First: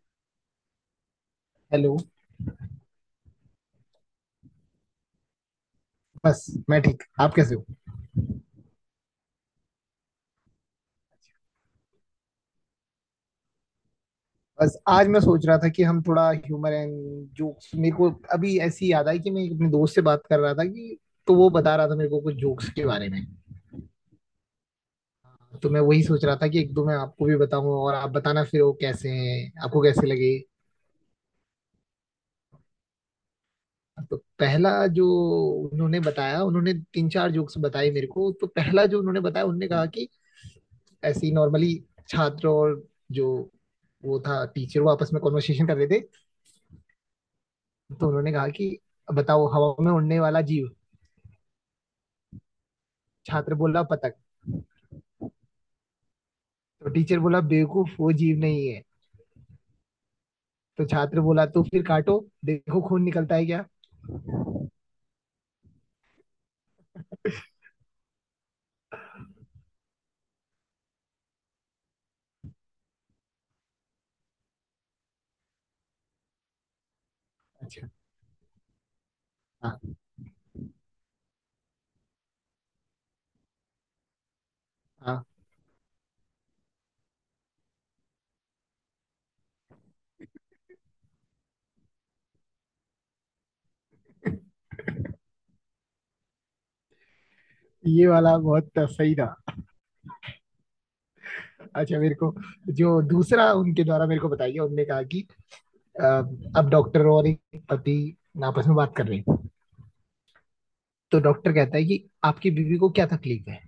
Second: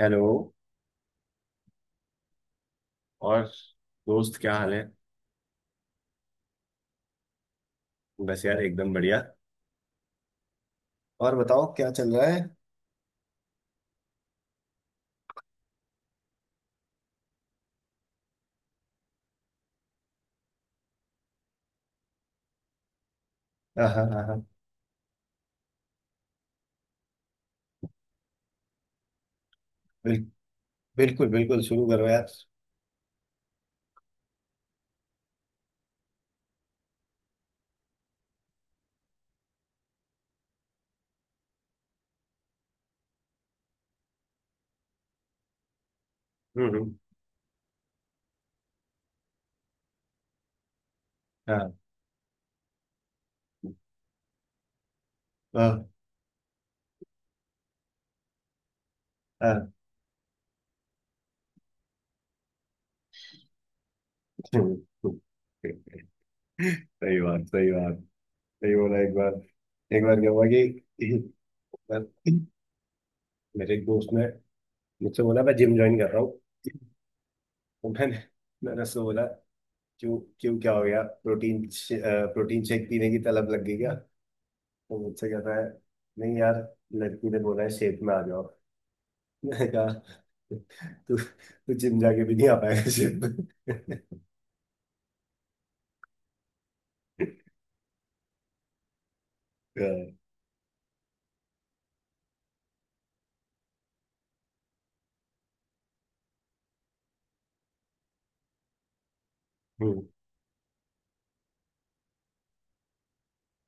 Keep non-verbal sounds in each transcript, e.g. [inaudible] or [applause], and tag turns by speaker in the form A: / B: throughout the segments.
A: Hello.
B: Hello.
A: और दोस्त क्या हाल है?
B: बस मैं ठीक। आप कैसे हो?
A: बस यार एकदम बढ़िया। और बताओ क्या चल रहा है?
B: बस आज मैं सोच रहा था कि हम थोड़ा ह्यूमर एंड जोक्स। मेरे को अभी ऐसी याद आई कि मैं अपने दोस्त से बात कर रहा था, कि तो वो बता रहा था मेरे को कुछ जोक्स के बारे में।
A: हाँ हाँ हाँ हाँ,
B: तो मैं वही सोच रहा था कि एक दो मैं आपको भी बताऊं, और आप बताना फिर वो कैसे हैं, आपको कैसे
A: बिल,
B: लगे।
A: बिल्कुल बिल्कुल, शुरू करो यार।
B: तो पहला जो उन्होंने बताया, उन्होंने तीन चार जोक्स बताए मेरे को। तो पहला जो उन्होंने बताया, उन्होंने कहा कि ऐसे ही नॉर्मली छात्र और जो वो था टीचर, वो आपस में कॉन्वर्सेशन कर रहे थे।
A: हम्म।
B: तो उन्होंने कहा कि बताओ हवा में उड़ने वाला जीव।
A: हाँ
B: छात्र बोला पतंग।
A: हाँ
B: तो टीचर बोला बेवकूफ वो जीव नहीं है।
A: हाँ।
B: तो छात्र बोला तो फिर काटो, देखो खून निकलता है क्या।
A: हम्म, हम्म। सही बात सही बात। सही बोला। एक बार, एक बार क्या हुआ कि एक बार मेरे एक दोस्त ने मुझसे बोला मैं जिम ज्वाइन कर रहा हूँ। तो
B: अच्छा।
A: मैंने मैंने उससे बोला
B: हाँ
A: क्यों क्यों क्या हो गया? प्रोटीन प्रोटीन शेक पीने की तलब लग गई क्या? तो
B: हाँ।
A: मुझसे कह रहा है नहीं यार, लड़की ने बोला है शेप में आ जाओ। मैंने कहा तू तू जिम जाके भी नहीं आ पाएगा शेप में।
B: ये वाला बहुत सही था।
A: हाँ।
B: अच्छा मेरे को जो दूसरा उनके द्वारा मेरे को बताया गया, उनने कहा कि अ, अब डॉक्टर और एक पति आपस में बात कर रहे हैं।
A: हम्म।
B: तो डॉक्टर कहता है कि आपकी बीवी को क्या तकलीफ है।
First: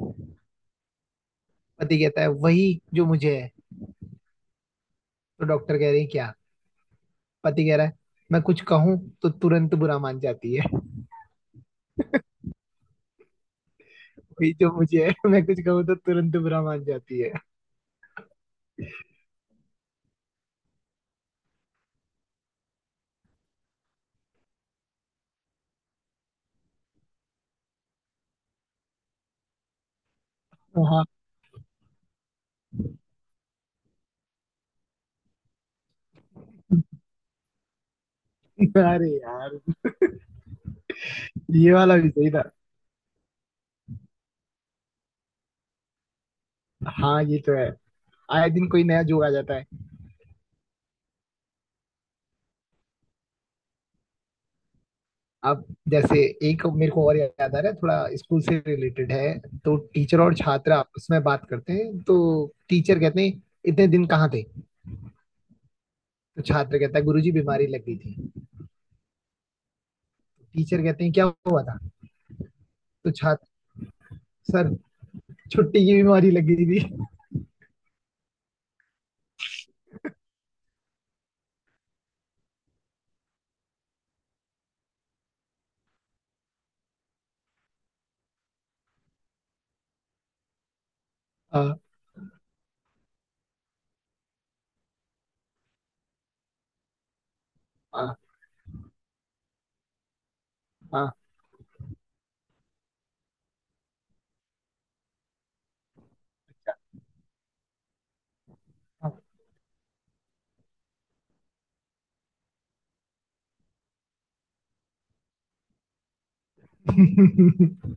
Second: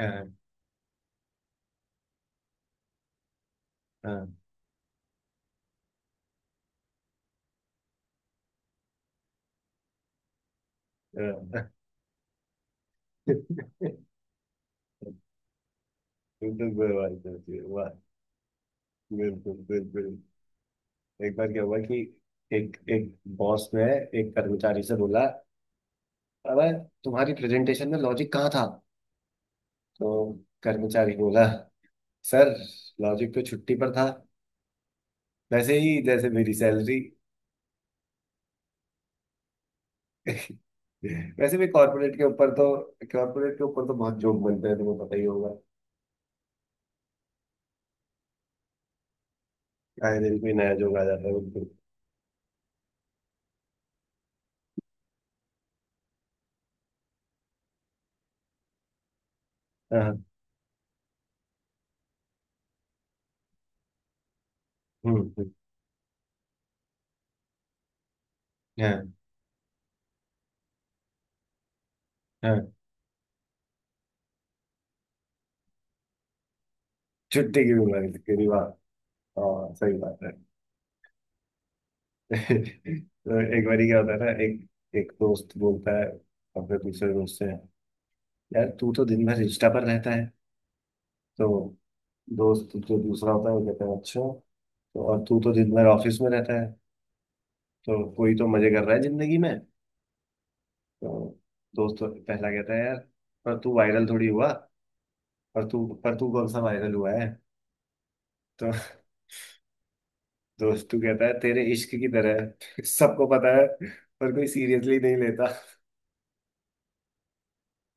A: हाँ।
B: पति कहता है वही जो मुझे है।
A: हाँ।
B: तो डॉक्टर कह रहे हैं क्या। पति कह रहा है मैं कुछ कहूं तो तुरंत बुरा मान जाती है।
A: हाँ।
B: वही जो मुझे [laughs] है मैं कुछ कहूँ तो तुरंत बुरा
A: बिल्कुल
B: मान
A: बेवफाई
B: जाती है।
A: करती है, वाह। बिल्कुल बिल्कुल। एक बार क्या हुआ कि एक एक बॉस ने एक कर्मचारी से बोला अबे, तुम्हारी प्रेजेंटेशन में लॉजिक कहाँ था? तो
B: हाँ।
A: कर्मचारी बोला सर, लॉजिक तो छुट्टी पर था, वैसे ही जैसे मेरी सैलरी।
B: अरे यार
A: [laughs] वैसे भी
B: ये वाला भी
A: कॉर्पोरेट के
B: सही
A: ऊपर
B: था।
A: तो कॉर्पोरेट के ऊपर तो बहुत जोक बनते हैं, तुम्हें पता ही होगा।
B: हाँ ये तो है। आए दिन कोई नया जोक आ जाता है।
A: आए दिन कोई नया जोक आ जाता है, बिल्कुल।
B: अब जैसे एक मेरे को और याद आ रहा है, थोड़ा स्कूल से रिलेटेड है। तो टीचर
A: हाँ।
B: और छात्र आपस में बात करते हैं। तो टीचर कहते हैं इतने दिन कहाँ थे।
A: हम्म।
B: तो छात्र कहता है गुरुजी बीमारी लग गई थी।
A: हाँ
B: टीचर कहते हैं क्या हुआ था।
A: हाँ।
B: तो छात्र सर छुट्टी की बीमारी लग गई थी।
A: छुट्टी की बीमारी की रिवाज। हाँ सही बात है। [laughs] तो एक बारी क्या होता है ना, एक एक दोस्त बोलता है अपने दूसरे दोस्त से यार तू तो दिन भर इंस्टा पर रहता है। तो
B: हाँ
A: दोस्त जो दूसरा होता है वो कहता है अच्छा, तो और तू तो दिन भर ऑफिस में रहता है, तो
B: हाँ
A: कोई तो मजे कर रहा है जिंदगी में। तो
B: हाँ
A: दोस्त तो पहला कहता है यार, पर तू वायरल थोड़ी हुआ, पर तू पर तू कौन सा वायरल हुआ है? तो [laughs] दोस्त तू कहता है तेरे इश्क की तरह है। [laughs] सबको पता है पर कोई सीरियसली नहीं लेता। [laughs]
B: हाँ।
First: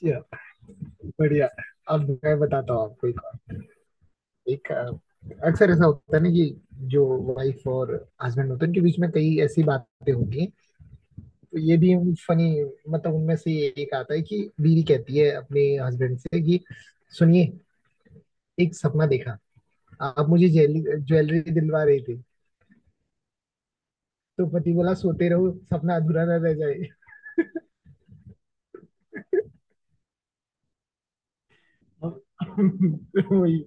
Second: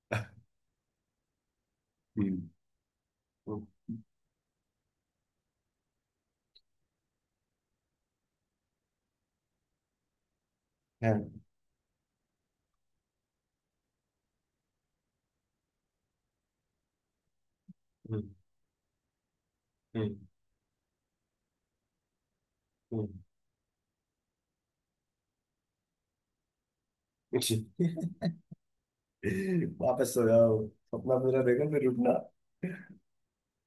B: [laughs] बढ़िया। अब मैं
A: हम्म
B: बताता हूँ आपको एक और।
A: हम्म।
B: एक अक्सर ऐसा होता है ना कि जो वाइफ और हस्बैंड होते हैं उनके बीच में कई ऐसी बातें होती हैं। तो ये भी फनी मतलब उनमें से एक आता है कि बीवी कहती है अपने हस्बैंड से कि सुनिए,
A: हम्म।
B: एक सपना देखा,
A: हम्म।
B: आप मुझे ज्वेलरी ज्वेलरी दिलवा रहे थे।
A: हम्म।
B: तो पति बोला सोते रहो सपना अधूरा ना रह जाए।
A: [laughs] वापस सो जाओ, अपना पूरा देखो फिर उठना। [laughs]
B: [laughs] वही।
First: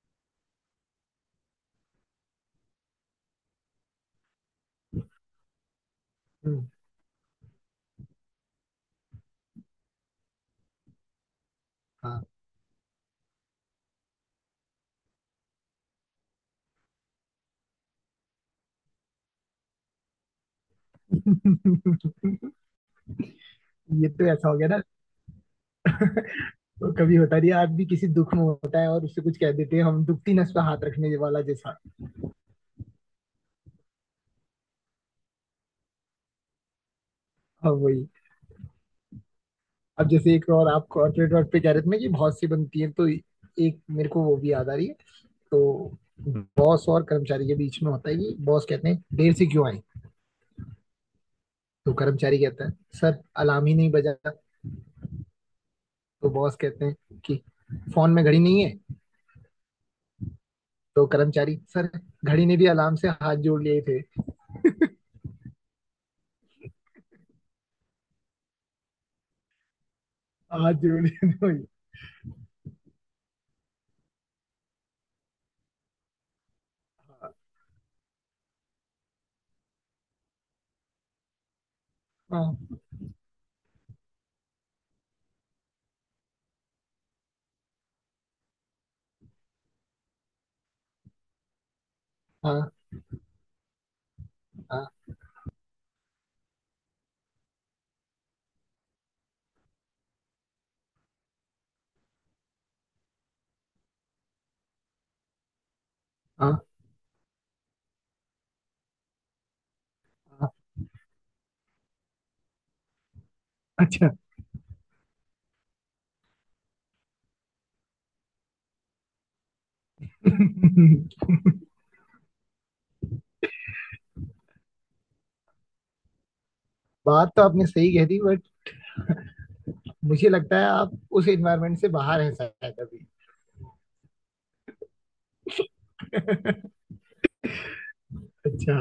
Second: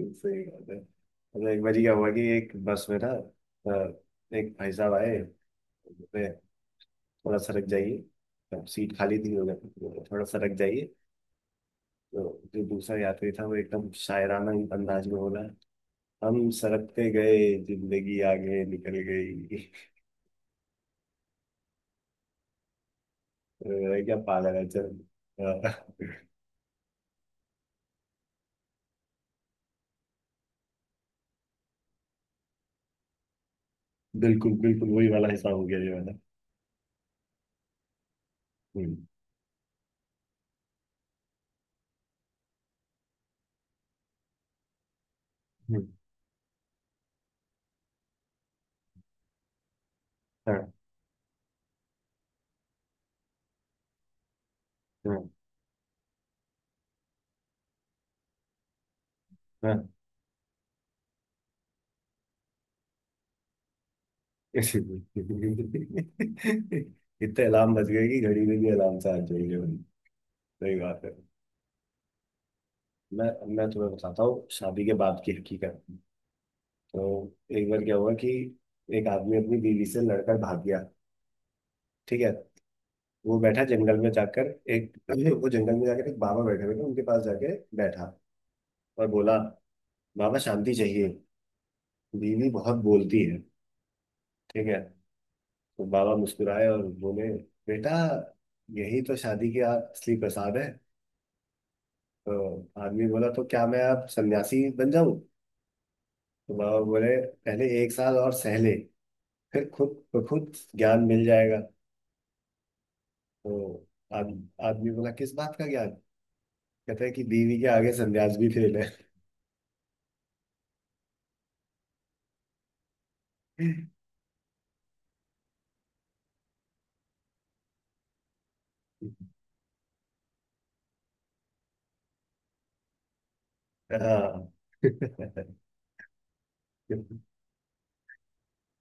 A: सही बात है। मतलब एक बार क्या हुआ कि एक बस में ना, अ, एक भाई साहब आए, बोले
B: हम्म।
A: थोड़ा सरक जाइए। अब सीट खाली थी, उन्होंने बोला, थोड़ा सरक जाइए। जो
B: हाँ।
A: जो दूसरा यात्री था वो एकदम शायराना अंदाज में बोला हम सरकते गए, जिंदगी आगे निकल गई। [laughs]
B: [laughs]
A: अरे
B: ये
A: क्या
B: तो ऐसा
A: पागल
B: हो
A: है
B: गया ना।
A: चल। [laughs] अ,
B: तो कभी होता नहीं है, आदमी किसी दुख में होता है और उससे कुछ कह देते हैं, हम दुखती नस पे हाथ रखने वाला जैसा।
A: बिल्कुल बिल्कुल, वही वाला हिसाब हो गया ये वाला।
B: हाँ वही।
A: हम्म,
B: अब जैसे एक और आप कॉर्पोरेट वर्ल्ड पे कह रहे थे ना कि बहुत सी बनती है, तो एक मेरे को वो भी याद आ रही है।
A: हम्म।
B: तो बॉस और कर्मचारी के बीच में होता है कि बॉस कहते हैं देर से क्यों आए।
A: हाँ
B: तो कर्मचारी कहता है सर अलार्म ही नहीं बजा।
A: हाँ
B: तो बॉस कहते हैं कि फोन में घड़ी नहीं है।
A: हाँ।
B: तो कर्मचारी सर घड़ी ने भी अलार्म से हाथ जोड़ लिए थे।
A: [laughs] इतने अलार्म बज गए कि घड़ी में भी अलार्म से आ जाएंगे।
B: हाथ
A: सही
B: जोड़
A: बात है।
B: लिए थे वही।
A: मैं तुम्हें बताता हूँ शादी के बाद की हकीकत। तो एक बार क्या हुआ कि एक आदमी अपनी बीवी से लड़कर भाग गया, ठीक है।
B: हाँ
A: वो बैठा जंगल में जाकर, एक वो जंगल में जाकर एक बाबा बैठे हुए थे उनके पास जाके बैठा और बोला बाबा शांति चाहिए, बीवी
B: हाँ
A: बहुत बोलती है, ठीक है।
B: हाँ
A: तो बाबा मुस्कुराए और बोले बेटा, यही तो शादी की असली प्रसाद है। तो आदमी बोला तो क्या मैं अब सन्यासी बन जाऊं? तो
B: हाँ
A: बाबा बोले पहले एक साल और सह ले, फिर खुद
B: हाँ।
A: खुद ज्ञान मिल जाएगा। तो
B: अच्छा।
A: आदमी बोला किस बात का ज्ञान? कहता है कि बीवी के आगे सन्यास भी फेल
B: [laughs]
A: है।
B: बात तो आपने सही कह दी बट
A: [laughs]
B: मुझे लगता है आप उस एनवायरमेंट से बाहर हैं शायद अभी। अच्छा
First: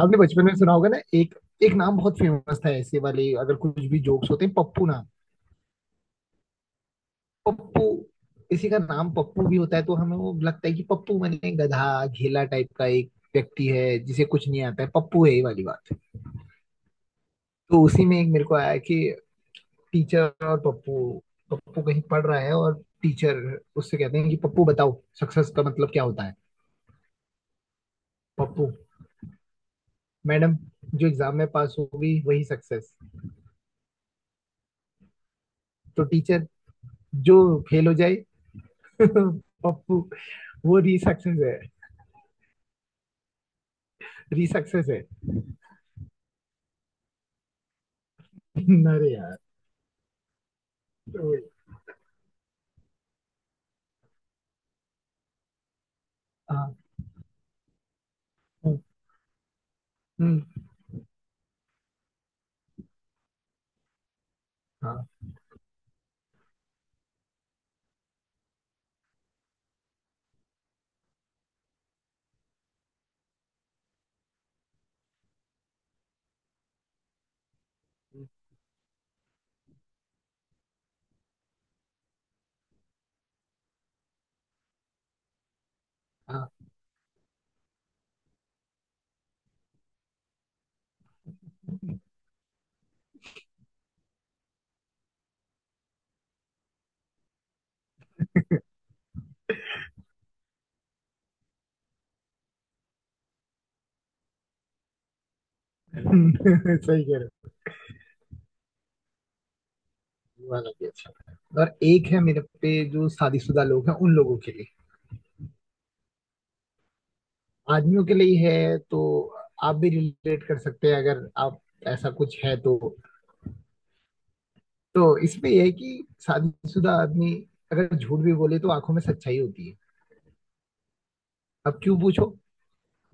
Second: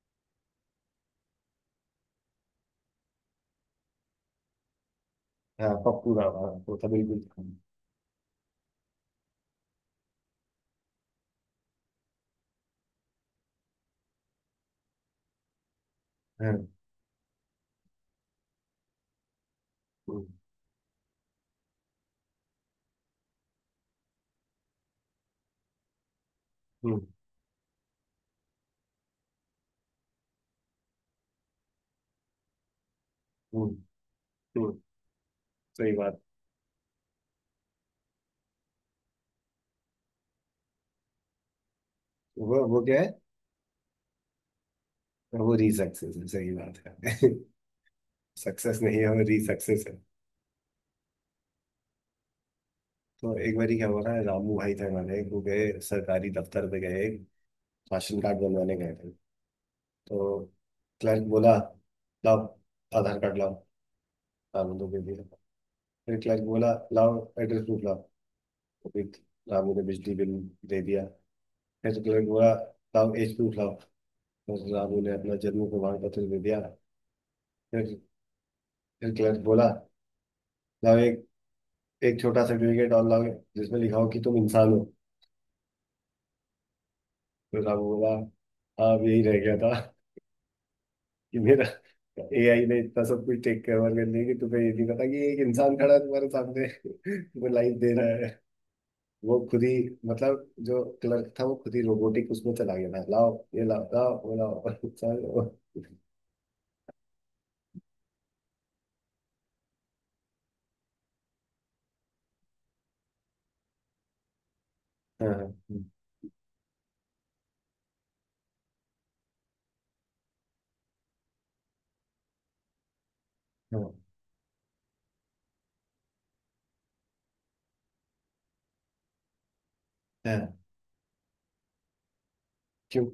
B: आपने बचपन में सुना होगा ना, एक एक नाम बहुत फेमस था, ऐसे वाले अगर कुछ भी जोक्स होते हैं, पप्पू नाम।
A: ああ。ああ、ポップだわ。こう食べるべきかもうん。うん。うん。うん。うん。सही
B: पप्पू। किसी का नाम पप्पू भी होता है तो हमें वो लगता है कि पप्पू मैंने गधा घेला टाइप का एक व्यक्ति है जिसे कुछ नहीं आता है पप्पू है, ये वाली बात। तो उसी में एक मेरे को आया कि टीचर और पप्पू। पप्पू कहीं पढ़ रहा है और टीचर उससे कहते हैं कि पप्पू बताओ सक्सेस का मतलब क्या होता है। पप्पू, मैडम जो एग्जाम में पास होगी वही सक्सेस।
A: [laughs]
B: तो
A: बात।
B: टीचर जो फेल हो जाए [laughs] पप्पू वो री सक्सेस है।
A: वो क्या है,
B: री सक्सेस है। [laughs]
A: वो री सक्सेस है, सही बात है। [laughs] सक्सेस नहीं है,
B: अरे
A: वो
B: यार।
A: री सक्सेस है।
B: तो-
A: तो एक बार क्या हुआ था, रामू भाई थे हमारे, वो गए सरकारी दफ्तर
B: हाँ।
A: पे गए राशन कार्ड बनवाने
B: हम्म।
A: गए थे। तो
B: हम्म।
A: क्लर्क बोला लाओ, आधार कार्ड लाओ। रामू ने दे
B: हाँ
A: दिया। फिर क्लर्क बोला लाओ एड्रेस प्रूफ लाओ। तो फिर रामू ने बिजली बिल दे दिया। एक्सक्लेम हुआ, साहब एच टू साहब, डॉक्टर साहब ने अपना जन्म प्रमाण पत्र दे दिया। फिर फिर क्लर्क बोला लाओ, एक एक छोटा सर्टिफिकेट और लाओ जिसमें लिखा हो कि तुम इंसान हो।
B: हाँ।
A: तो साहब बोला हाँ, अब यही रह गया था कि मेरा एआई ने इतना सब कुछ टेक कवर कर लिया कि तुम्हें ये नहीं पता कि एक इंसान खड़ा है तुम्हारे सामने। [laughs] वो लाइफ दे रहा है, वो खुद ही, मतलब जो क्लर्क था वो खुद ही रोबोटिक उसमें चला गया था, लाओ ये लाओ, लाओ वो लाओ। [laughs] सारे वो-
B: हम्म। [laughs] सही कह रहे हो। ये वाला भी अच्छा था। और एक है मेरे पे जो शादीशुदा लोग हैं उन लोगों के लिए,
A: हाँ हाँ
B: आदमियों के लिए है। तो आप भी रिलेट कर सकते हैं अगर आप ऐसा कुछ है तो।
A: हाँ
B: तो इसमें यह है कि शादीशुदा आदमी अगर झूठ भी बोले तो आंखों में सच्चाई होती है।
A: हाँ,
B: अब क्यों पूछो।
A: क्यों।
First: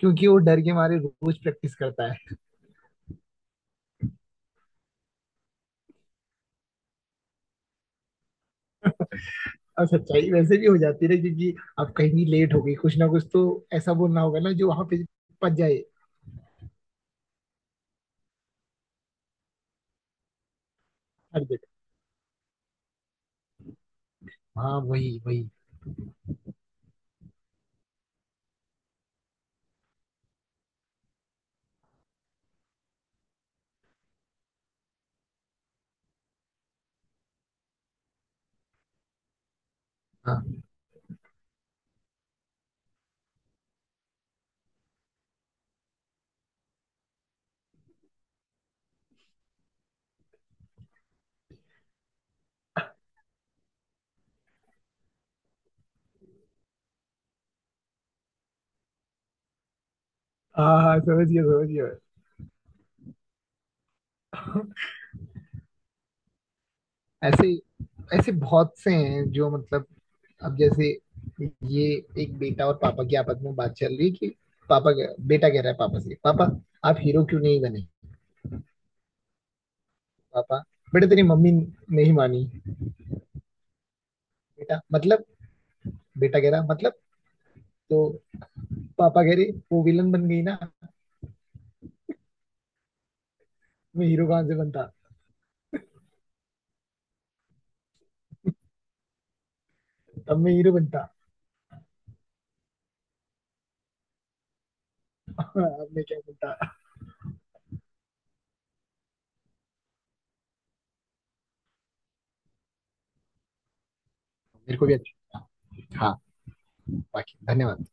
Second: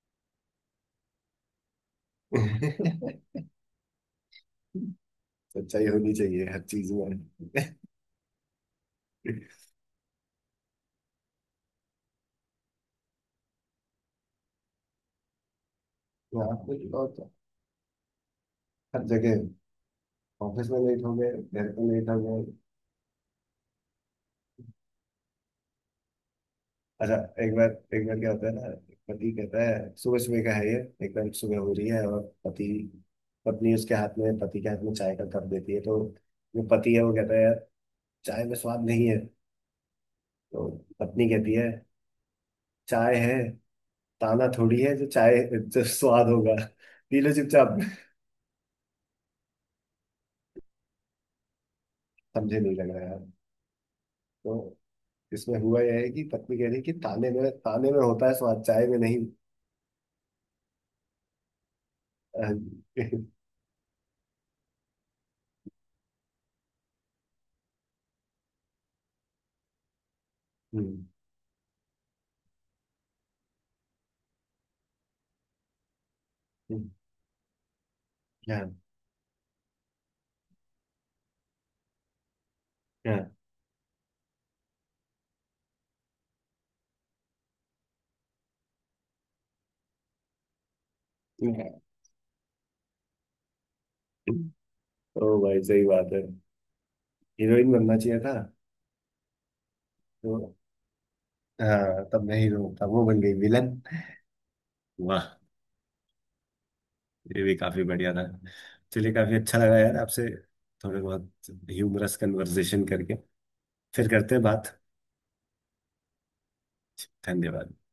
B: क्योंकि वो डर के मारे रोज प्रैक्टिस करता है।
A: [laughs] सच्चाई होनी चाहिए हर चीज में।
B: और सच्चाई वैसे भी हो जाती है ना क्योंकि अब कहीं लेट हो गई कुछ ना कुछ, तो ऐसा बोलना होगा ना जो वहां पे पच जाए।
A: यहाँ पे और तो। हर जगह ऑफिस में लेट हो गए,
B: हर जगह।
A: घर पे लेट हो गए।
B: हाँ वही वही।
A: अच्छा, एक बार, एक बार क्या होता है ना, पति कहता है, सुबह सुबह का है ये, एकदम सुबह हो रही है और पति पत्नी उसके हाथ में पति के हाथ में चाय का कप देती है तो जो पति है वो कहता है यार, चाय में स्वाद नहीं है।
B: हाँ
A: तो पत्नी कहती है चाय है, ताना थोड़ी है जो चाय जो स्वाद होगा, पी लो चुपचाप। समझे नहीं लग रहा यार। तो इसमें हुआ यह है कि पत्नी कह रही कि ताने में होता है स्वाद, चाय में नहीं।
B: हाँ हाँ, समझ गया समझ गया।
A: अह,
B: ऐसे ऐसे बहुत से हैं जो मतलब अब जैसे
A: हम्म,
B: ये एक बेटा और पापा की आपस में बात चल रही है कि बेटा कह रहा है पापा से, पापा
A: हम्म।
B: आप हीरो क्यों नहीं बने।
A: हाँ
B: पापा, बेटा तेरी मम्मी नहीं मानी।
A: हाँ।
B: बेटा मतलब बेटा कह रहा मतलब, तो पापा कह रहे वो विलन बन गई ना।
A: हम्म।
B: मैं हीरो कहाँ से बनता।
A: ओ भाई सही बात है, हीरोइन बनना चाहिए था।
B: तब मैं
A: तो
B: हीरो बनता।
A: हाँ तब मैं हीरो था, वो बन गई विलन। वाह।
B: [laughs] अब मैं क्या बनता।
A: ये भी काफी बढ़िया था। चलिए काफी अच्छा लगा यार आपसे, थोड़े बहुत ह्यूमरस कन्वर्सेशन करके। फिर करते हैं बात।
B: मेरे को भी अच्छा। हाँ। बाकी
A: धन्यवाद।
B: धन्यवाद।